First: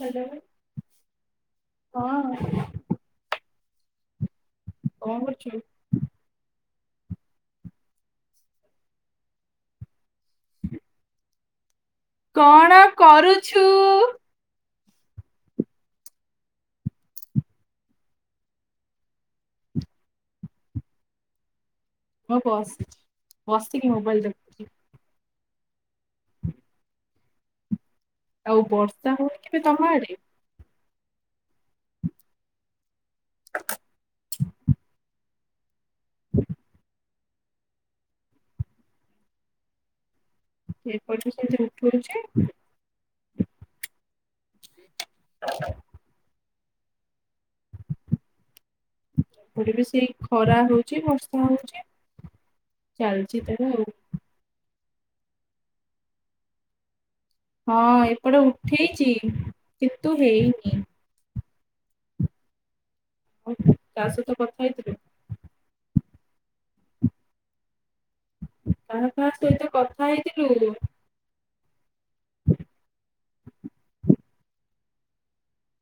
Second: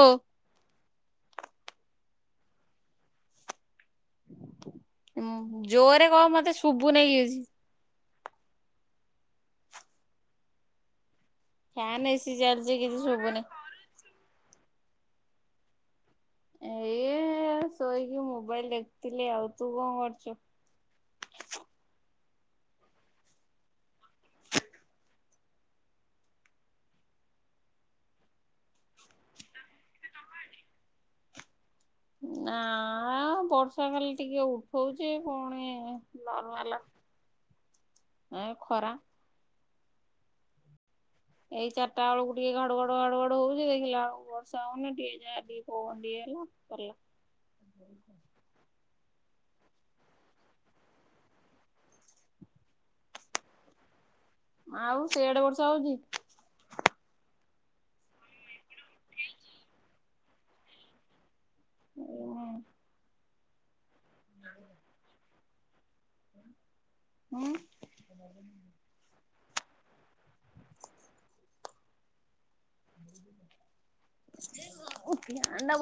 Hello. ହଁ। କଣ କରୁଛୁ? ଜୋରରେ କହ ମୋତେ ଶୁଭୁନି କିଛି। ଫ୍ୟାନ୍ ଏସିି କଣ ଚାଲିଛି କିଛି ଶୁଭୁନି। କରୁଛୁ? ଏଇ ଶୋଇକି ମୋବାଇଲ ଦେଖୁଥିଲି ଆଉ ତୁ କଣ କରୁଛୁ? ମୁଁ ବସି ବସିକି ମୋବାଇଲ ଦେଖୁଛି। ଆଉ ବର୍ଷା ହଉନିକି ତମ ଆଡେ? ନାଆଁ ଆଉ ବର୍ଷା ଖାଲି ଟିକେ ଉଠଉଛି। ପୁଣି ନର୍ମାଲ ଏ ଖରା। ଏ ପରିମିସ ଏଇ ଚାରିଟା ଅଳୁକୁ ଟିକେ ଘଡ଼ୁଘ ର ଆଡ଼ୁଆଡ଼ୁ ହୋଉଚି ଦେଖିଲା ଅଳୁକୁ ବର୍ଷା ହଉନି ଟିକେ ଯାହା ଟିକେ ପବନ ଟିକେ ହେଲା ସରଲା। ଶୋଇଚି? ଉଡ଼ି ବି ସେଇ ଖରା ହଉଚି ବର୍ଷା ହଉଚି ଚାଲଚି ତାର ଆଉ। ଆଉ ସେ ଆଡ଼େ ବର୍ଷା ହଉଚି? ହଁ ଏପଟେ ଉଠେଇଚି କେତୁ ହେଇନି। ଏରୁଆଁ। ଆଉ ତା ସହିତ କଥା ହେଇଥିଲୁ? ଉଁ? କାହା କାହା ସହିତ କଥା ହେଇଥିଲୁ? ଫ୍ୟାନ୍ ଟା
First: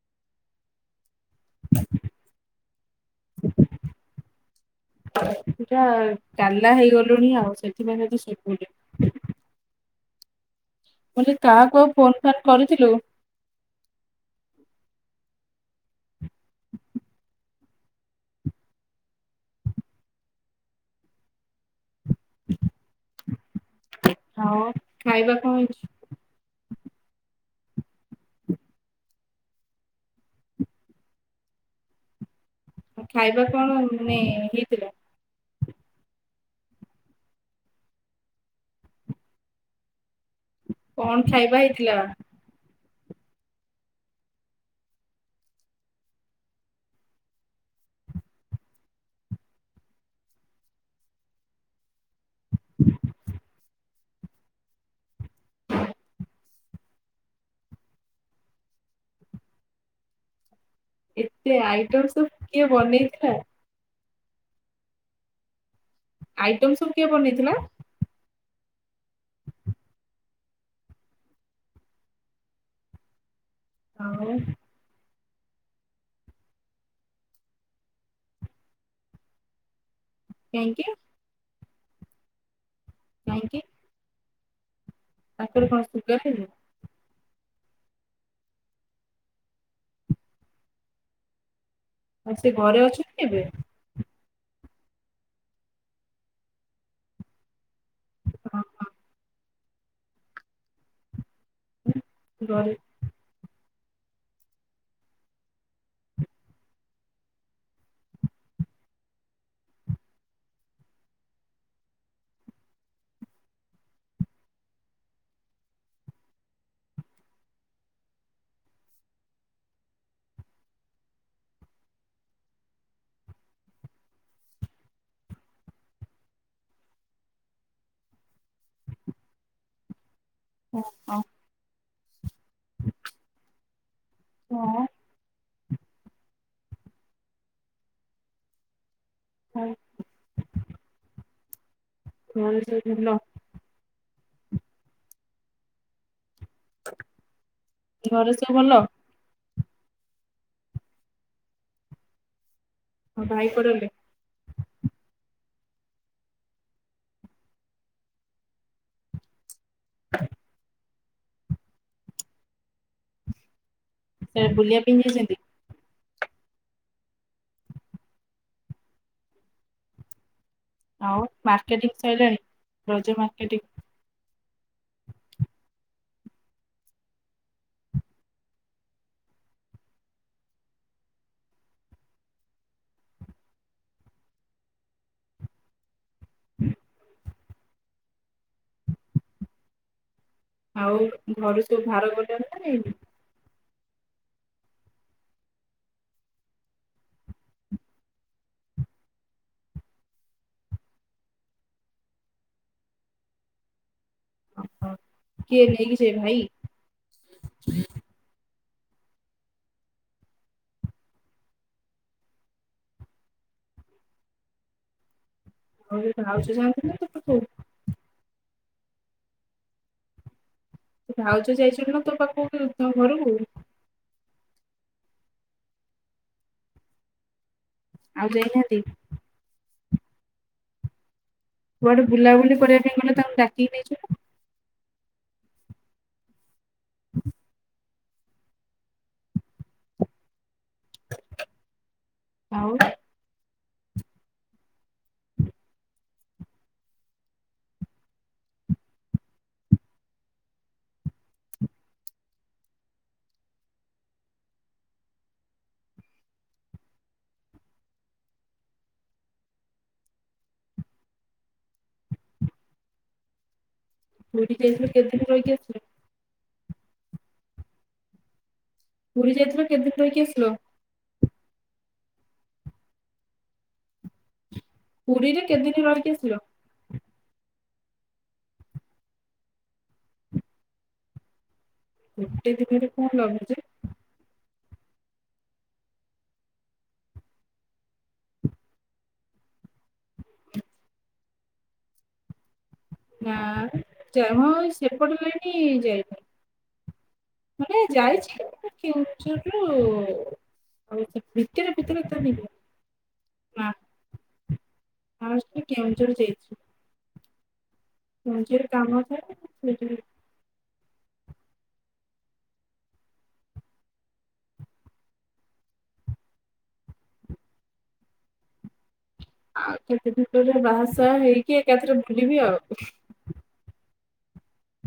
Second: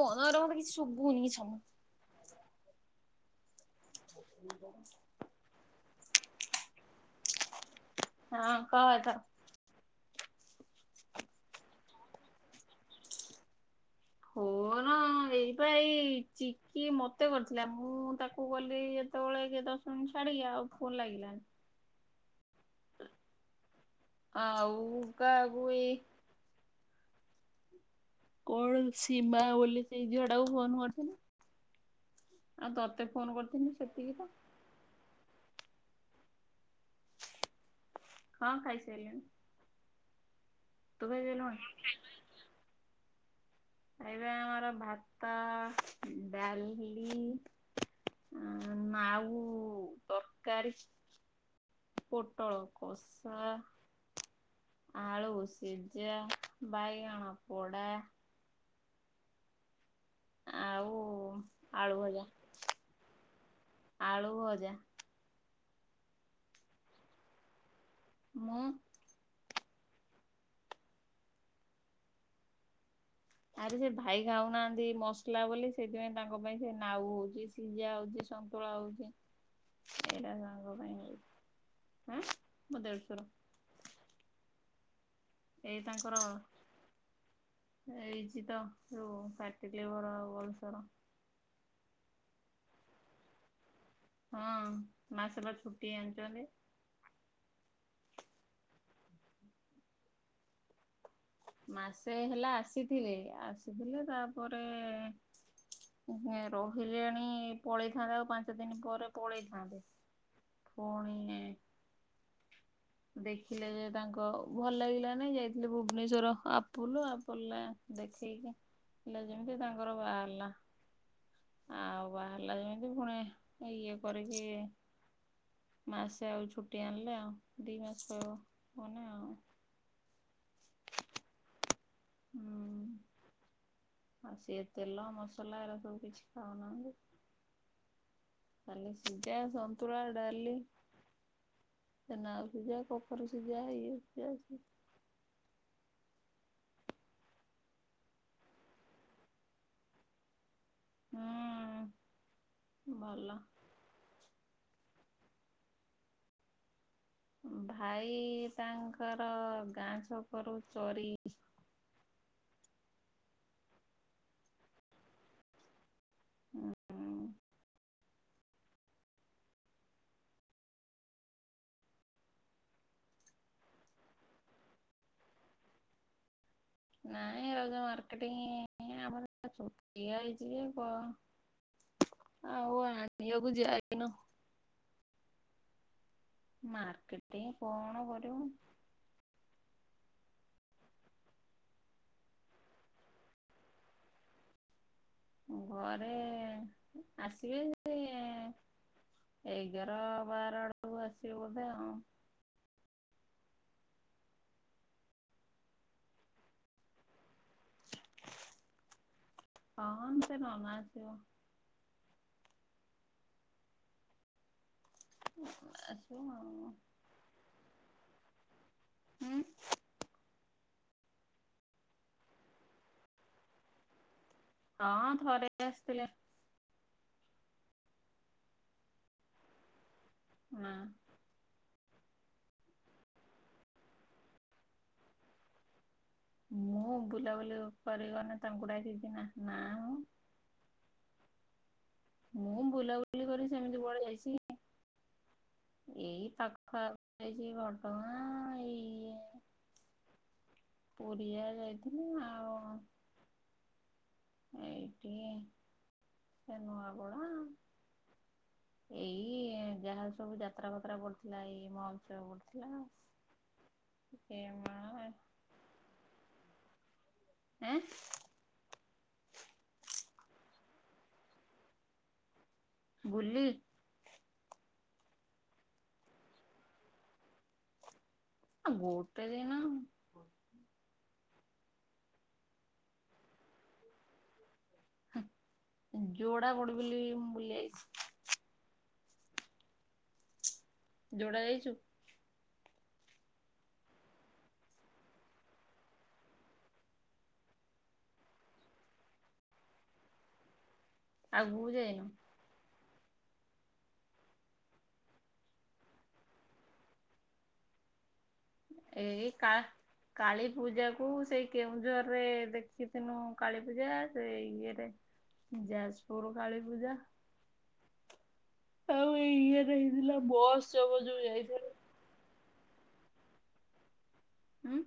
ବନ୍ଦ କରେ ମତେ କିଛି ଶୁବୁନି ସମୁ। ଇଏ ବଡ଼? ଇଟା କାଲା ହେଇଗଲୁଣି ଆଉ ସେଥିପାଇଁ ତତେ ଶୁବୁନି। ଅ ଏଥର ମୁଁ ଅଁଲି କାହାକୁ ଆଉ ଫୋନ୍ ଫାନ୍ କରିଥିଲୁ? ଫୋନ ହଁ ଏଇ ପା ଏଇ ଚିକି ମତେ କରିଥିଲା ମୁଁ ତାକୁ କଲି ଯେତୋଳେ କେତ ଉଁ ଛାଡି଼କି ଆଉ ଫୋନ୍ ଲାଗିଲାନି। ଆଉ ଖାଇବା କଣ କାହାକୁ ହେଇଛି? ଏ କଣ ସୀମା ବୋଲି ସେଇ ଝିଅଟାକୁ ଫୋନ୍ କରିଥିଲି। ଆଉ ଆ ତତେ ଫୋନ ଖାଇବା କରିଥିଲି କଣ ସେତିକି ମାନେ ତ ହେଇଥିଲା? ହଁ ଖାଇସାଇଲିଣି। କଣ ଖାଇବା ଖାଇସାରିଲୁଣି ହେଇଥିଲା? ଖାଇବା ଆମର ଭାତ, ଡାଲି ଆଉ ନାଉ ତରକାରୀ। ପୋଟଳ କଷା। ଆଳୁ ସିଜା ବାଇଗଣ ପୋଡ଼ା। ଆଉ ଏତେ ଆଳୁ ଆଇଟମ୍ ଭଜା ସବୁ କିଏ ବନେଇଥିଲା? ଆଳୁ ଭଜା। ଆଇଟମ୍ ସବୁ କିଏ ବନେଇଥିଲା? ମୁଁ। ଆରେ ସେ ଭାଇ ଆଉ ଖାଉନାହାଁ ଦି ମସଲା ବୋଲି ସେଇଥିପାଇଁ ତାଙ୍କ ପାଇଁ ସେ ନାଉ ହଉଚି, ସିଜା ହଉଚି, ସନ୍ତୁଳା ହଉଚି। ଏଇରା ତାଙ୍କ କାହିଁକି ପାଇଁ ହୋଉଚି। ଆଁ? ମୋ ଦେଡ଼ଶୁର। ଇଁ କି? କଣ ଏଇ ସୁଗାର ତାଙ୍କର ହେଇନି ହେଇଚି ତ ଯୋଉ ଫ୍ୟାଟି ଲିଭର୍ ଆଉ ଅଲସର୍। ଆଉ ସେ ଘରେ ଅଛନ୍ତି ଏବେ? ହଁ ମାସେ ପା ଛୁଟି ଆଣିଚନ୍ତି। ଅହ। ମାସେ ହେଲା ଘରେ ଆସିଥିଲେ ଆସିଥିଲେ ତାପରେ ଇଁ ହେଁ ରହିଲେଣି ପଳେଇଥାନ୍ତେ ଆଉ ପାଞ୍ଚ ଦିନ ପରେ ପଳେଇଥାନ୍ତେ। ପୁଣି ଦେଖିଲେ ଯେ ତାଙ୍କ ଭଲ ଲାଗିଲା ନାଇଁ ଯାଇଥିଲେ ଭୁବନେସ୍ଵର ଆପୁଲ, ଆପଲରେ ଦେଖେଇକି ହେଲା ଯେମିତି ତାଙ୍କର ବାହାରଲା। ଆଉ ବାହାରିଲା ଯେମିତି ପୁଣି ଇଏ କରିକି ମାସେ ଆଉ ଛୁଟି ଆଣିଲେ ଆଉ, ଦି ମାସ ଗନେ ଆଉ। ଓ ହଁ। ହୁଁ ଆଉ ସିଏ ହଁ, ତେଲ ମସଲା ଏରା ସବୁ କିଛି ଖାଉନାହାନ୍ତି। ଖାଲି ସିଝା, ଆଉ ସନ୍ତୁଳା, ଡାଲି, ସେ ନାଉ ଘରେ ସିଝା ସବୁ ଭଲ କଖାରୁ ସିଯା ଇଏ ସିଏ। ଘରେ ସବୁ ଭଲ? ହଁ। ଆଉ ଭାଇ କୁଆଡେ ଗଲେ? ଭାଇ ତାଙ୍କର ଗାଁ ଛକ ରୁ ଚରି ସେ ବୁଲିବା ପାଇଁ ଯାଇଚନ୍ତି। ହୁଁ ଉଁ। ଆଉ ମାର୍କେଟିଂ ସଇଲାଣି, ରଜ ମାର୍କେଟିଂ? ନାଇଁ ରଜ ମାର୍କେଟିଂ ଆମର [unintelligible] ହେଇଛି ଯେ କ ଆଉ [unintelligible] ମାର୍କେଟିଂ କଣ କରିବୁ। ଆଉ ଘରୁ ସବୁ ଭାର ଗଲେନି ନା [unintelligible] ଘରେ ଆସିବେ ସେ ଏଗାର ବାରଆଡକୁ ଆସିବେ ବୋଧେ ଆଉ। ଓହୋ କିଏ ନେଇକି ଯିବେ ଭାଇ? ହଁ ସେ ନନା ଆସିବ। ଆଉ ଆସିବ ଏ ଭାଉଜ ଆଉ। ଜାଣିଥିଲେ [unintelligible] ଉଁ। ତୁ ଭାଉଜ ଯାଇଚନ୍ତି ନା ତୋ ପାଖକୁ ତ ଘରକୁ? ହଁ ଥରେ ଆସିଥିଲେ। ଆଉ ଯାଇନାହାନ୍ତି। ନା। କୁଆଡେ ବୁଲାବୁଲି କରିବା ପାଇଁ ଗଲେ ତାଙ୍କୁ ଡାକିକି ନେଇଛୁ। ମୁଁ ବୁଲାବୁଲି କରିିଗନେ ତାଙ୍କୁ ଡାକିଛି ନା ନା ମ। ନା ମୁଁ ଆଉ ବୁଲାବୁଲି କରି ସେମିତି କୁଆଡେ ଯାଇଛି କି। ଏଇ ପାଖ ଆଖ ଯାଇଛି ଘଟଗାଁ ଏଇ ପୁରି ଆ ଯାଇଥିଲି ଆଉ ଏଇଟି ସେ ନୂଆ ପଡ଼ା। ଏଇ ଯାହା ସବୁ ଯାତ୍ରା ଫାତ୍ରା ପଡଥିଲା ଏଇ ମହୋତ୍ସବ ପଡଥିଲା। ପୁରୀ ଯାଇଥିଲୁ କେତେ ଦିନ ରହିକି ଆସିଲୁ? ଏଁ। ପୁରୀ ଯାଇଥିଲୁ କେତେ ଦିନ ରହିକି ଆସିଲୁ? ବୁଲି। ପୁରୀରେ କେତେଦିନ ରହିିକି ଆସିଲ? ଆ ଗୋଟେ ଦିନ। ଗୋଟେ ଦିନ ରେ କଣ ଲାଭ ଯେ? ଯୋଡା ବଡବିଲ ବୁଲି ଆଇଚୀ। ଯୋଡ଼ା ଯାଇଚୁ? ନା [unintelligible] ସେପଟ ଲାଇନ୍ ଯାଇନି। ମାନେ ଯାଇଛି କେଉଁଝରରୁ ଆଉ ଆଗକୁ ଭିତରେ ଯାଇନୁ ଭିତରେ ତାନ ନା ଫାଷ୍ଟେ କେଉଁଝର ଯାଇଛି। ମୋଝିଅର କାମ ଏଇ ଥାଏତ କା ସେଥିଲାଗି କାଳୀ ପୂଜାକୁ ସେଇଁ କେଉଁଝରରେ ଦେଖିଥିନୁ କାଳୀପୂଜା ସେଇଏରେ ଯାଜପୁର କାଳୀପୂଜା ଏଇ ଇଏରେ ଆଉ କେତେ ହେଇଥିଲା ଭିତରେ ବସ୍ ଜବ ବାହାସାହା ଯୋଉ ହେଇକି ଯାଇଥିଲା। ଏକାଥରେ ବୁଲିବି ଆଉ। ଉଁ।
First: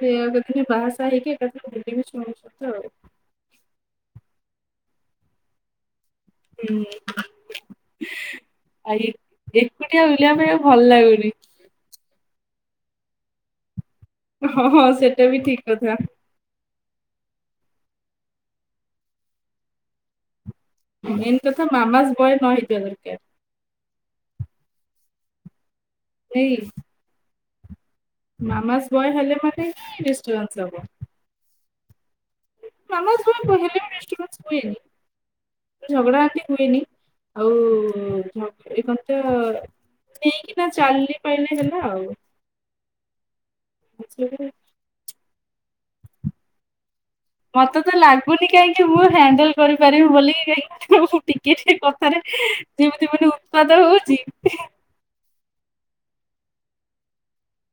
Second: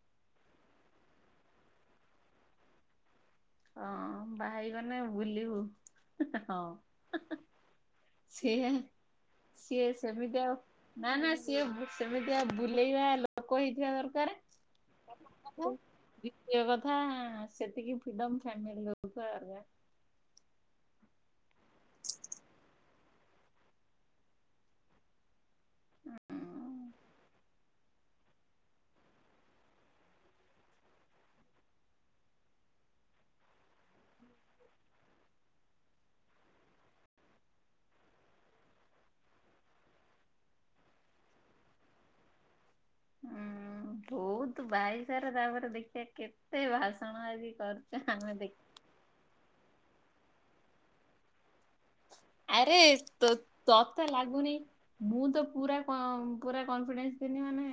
ସେଇଆକୁ ଦେଖିଲି ବାହାସାହା ହେଇକି ଏକାଥରେ ବୁଲିବି ଶୁଣୁଚନ୍ତି ଆଉ। ହଁ ବାହା ହେଇଗଲେ ବୁଲିବୁ। ହଁ ହୁଁ। ସିଏ ଆ ସିଏ ଏକୁଟିଆ ବୁଲିବା ସେମିତି ଆଉ ପାଇଁ ଭଲ ନା ନା ଲାଗୁନି। ସିଏ ସେମିତିଆଉ ବୁଲେଇବା ଲୋକ ହେଇଥିବା ଦର୍ ହଁ ହଁ ସେଇଟାବି ଠିକ୍ କଥା। ଇଏ କଥା ସେତିକି ଫିଡମ୍ ଫାମିଲି ରହୁଥା ମେନ୍ କଥା ମାମାସ୍ ବୟନ୍ ନହେଇଥିବା ଦରକାର୍। [inaudible] ନେଇସ୍ ମାମାସ୍ ବୟ ହେଲେ ମାନେହିଁ ଡିଷ୍ଟର୍ବାନ୍ସ ହବ। ମାମାସ୍ ବୟ ହେଲେବି ଡିଷ୍ଟ୍ରବାନ୍ସ ହୁଏନି। ଝଗଡ଼ାଆନ୍ତି ହୁଏନି ଆଉ ଝଗ ଏଇ କଣତ ନେଇକିନା ଚାଲି ପାଇଲେ ହେଲା ଆଉ। ବହୁତ୍ ବାହାହେଇସାର ତାପରେ ଦେଖିବା କେତେ ଭାଷଣ ମା ମତେତ ଲାଗୁନି କାହିଁକି ମୁଁ ହ୍ୟାଣ୍ଡଲ କରିପାରିବି ବୋଲି କାହିଁକି ମୁ ଟିକେ ଟିକେ କଥା ଥାରେ ଆରେ ଯେମିତି ମାନେ ଉତ୍ପାଦ ହଉଚି ମୁଁତ ପୁରା କ ପୁରା କନଫିଡେନ୍ସ ଥିନି ମାନେ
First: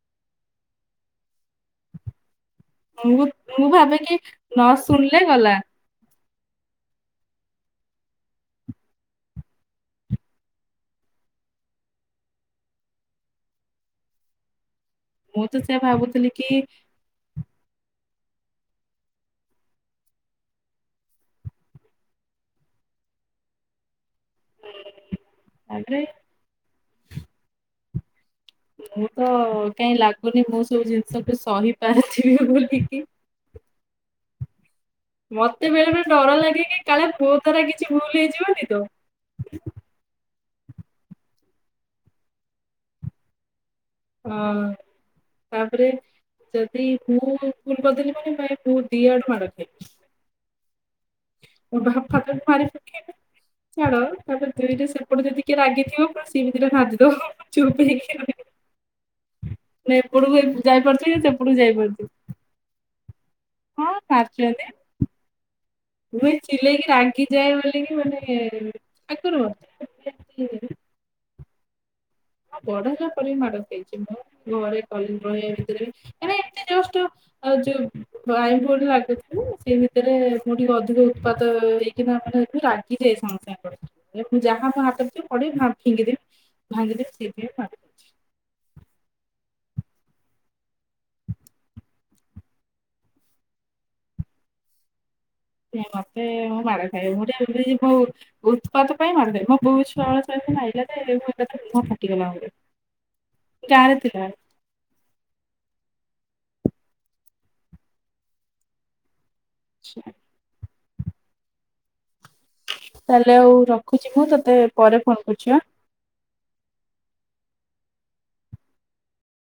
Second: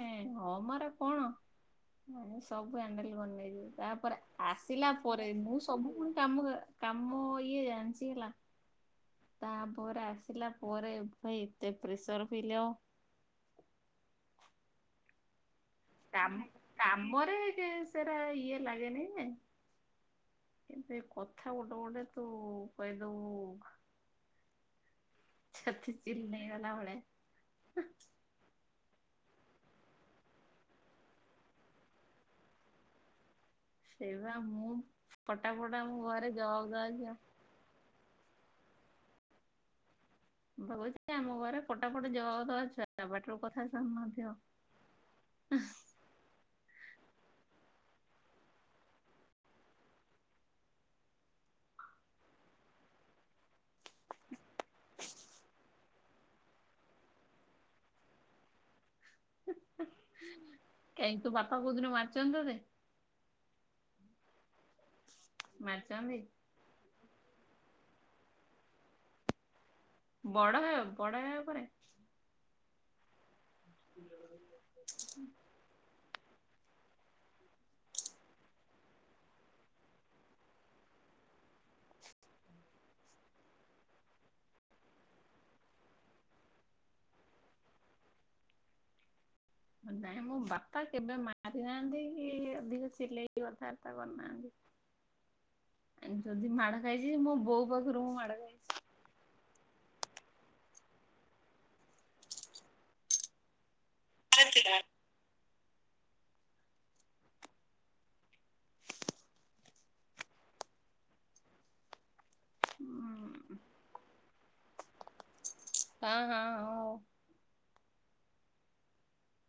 ହଁମୋ ଏରା କଣ? ମାନେ ସବୁ ହଣ୍ଡେଲ ମୁଁ ବନେଇିବୁ ମୁଁ ଭାବେ କି ତାପରେ ନ ଆସିଲା ଶୁଣିଲେ ପରେ ଗଲା ମୁଁ ସବୁ ମାନେ କାମ କ କାମ ଇଏ ଯାଣିଚି ହେଲା ତାପରେ ଆସିଲା ପରେ ଭାଇ ଏତେ ପ୍ରେସର୍ ଫିଲ ମୁଁତ ସେଆ କାମ ଭାବୁଥିଲିକି କାମରେ କେ ସେରା ଇଏ ଲାଗେନିଯେ କିନ୍ତୁ ଏ କଥା ଗୋଟେ ଗୋଟେ ତୁ କହିଦବୁ ଛାତି ତାପରେ ଚିରି ନେଇଗଲା ଭଳିଆ ମୁଁତ କାଇଁ ଲାଗୁନି ମୁଁ ସେଇ ଜିନିଷକୁ ସହି ପାରୁଥିବି ବୋଲିକି ସେଇବା ମୁଁ ମତେ ଫଟାଫଟ ଆମ ବେଳେ ବେଳେ ଘରେ ଡର ଜବାବ ଲାଗେକି ଦବା କାଳେ ଝିଅ ମୋ ଦ୍ୱାରା କିଛି ଭୁଲ ହେଇଯିବନିତ? ମୁଁପା କଉଚି ଆମ ଘରେ ଫଟାଫଟ ଜବାବଦବା ଛୁଆଟା ପାଟିରୁ କଥା ଶନା ହଁ ତାପରେ ଯଦି ମୁଁ ଭୁଲ୍ କରିଦେନି ମାନ ଭାଇ ମୁଦିଆଡ଼ୁ ମାଡ଼ ଖାଇବି। ମୋବାପାତ ମାରିପକେଇବେ ଛାଡ଼ ତାପରେ ଦୁଇଟରେ ସେପଟେ ଯଦି କିଏ ରାଗିଥିବ ପୁଣି ସିଏବି ଦିଇଟା ନାଧିଦବ। ଚୁପ୍ ହେଇକି ରହିବି। ଏପଟୁକୁ ବି କାଇଁ ଯାଇପାରୁଥିବି ତୋ ବାପା ସେପଟୁକୁ ଯାଇ କୋଉଦିନ ପାରୁଥିବି। ମାରିଛନ୍ତି ତତେ ହଁ ପାରିଚନ୍ତି। ମା ମୁ ଏଇ ଚିଲେଇକି ରାଗି ଯାଏ ବୋଲି କିମାନେ ଇଏ ଆଗରୁ ମତେ ବଡ଼ ଏମିତି- ହେ ବଡ଼ ହେବା ପରେ? ହଁ ବଡ଼ ହେଲା ପରେ ବି ମାଡ଼ ଖାଇଛି ମୁଁ ଘରେ [unintelligible] ରହିବା ଭିତରେ ଏରା ଏମିତି ଜଷ୍ଟ ଯୋଉ ଭାଇ ବୋଲି ଲାଗୁଥିଲି ସେଇ ଭିତରେ ମୁଁ ଟିକେ ଅଧିକ ପାତ ହେଇକିନା ମାନେ ମୁ ରା [unintelligible] ଯାହା ମୋ ହାତ ରେ ଥିବ ପଡ଼େ ଭା ଫିଙ୍ଗିଦେବି ଭାଙ୍ଗିଦେବି ସେଇଥିପାଇଁ ମାଡ ଖାଇଛି। ନାଇଁ ମୋ ବାପା କେବେ ମାରିନାହାନ୍ତି କି ଅଧିକ ଚିଲେଇ କି କଥାବାର୍ତ୍ତା କରିନାହାନ୍ତି। ସେ ମତେ ଯଦି ମୁ ମାଡ ମାଡ଼ ଖାଇବି ଖାଇଛି ମୁଁ ମୋ ବୋଉ ଟିକେ ପାଖରୁ ମୁଁ [unintelligible] ମାଡ ଖାଇଛି। ଉତ୍ପାତ ପାଇଁ ମାରିଦେବେ ମୋ ବୋଉ ଛୁଆ ବେଳେ ସେତି ମାଇଲା ଯେ ମୁଁ ଏକା ଥରେ ମୁହଁ ପାଟିଗଲା ମୋର। ଗାଁରେ ଥିଲା ଏଳେ। [unintelligible] ଆଚ୍ଛା। ତାହେଲେ ଆଉ ରଖୁଚି ମୁଁ ତୋତେ ପରେ ଫୋନ କରୁଛି ଆଁ। ଆଁ ଆଁ ଅଁ।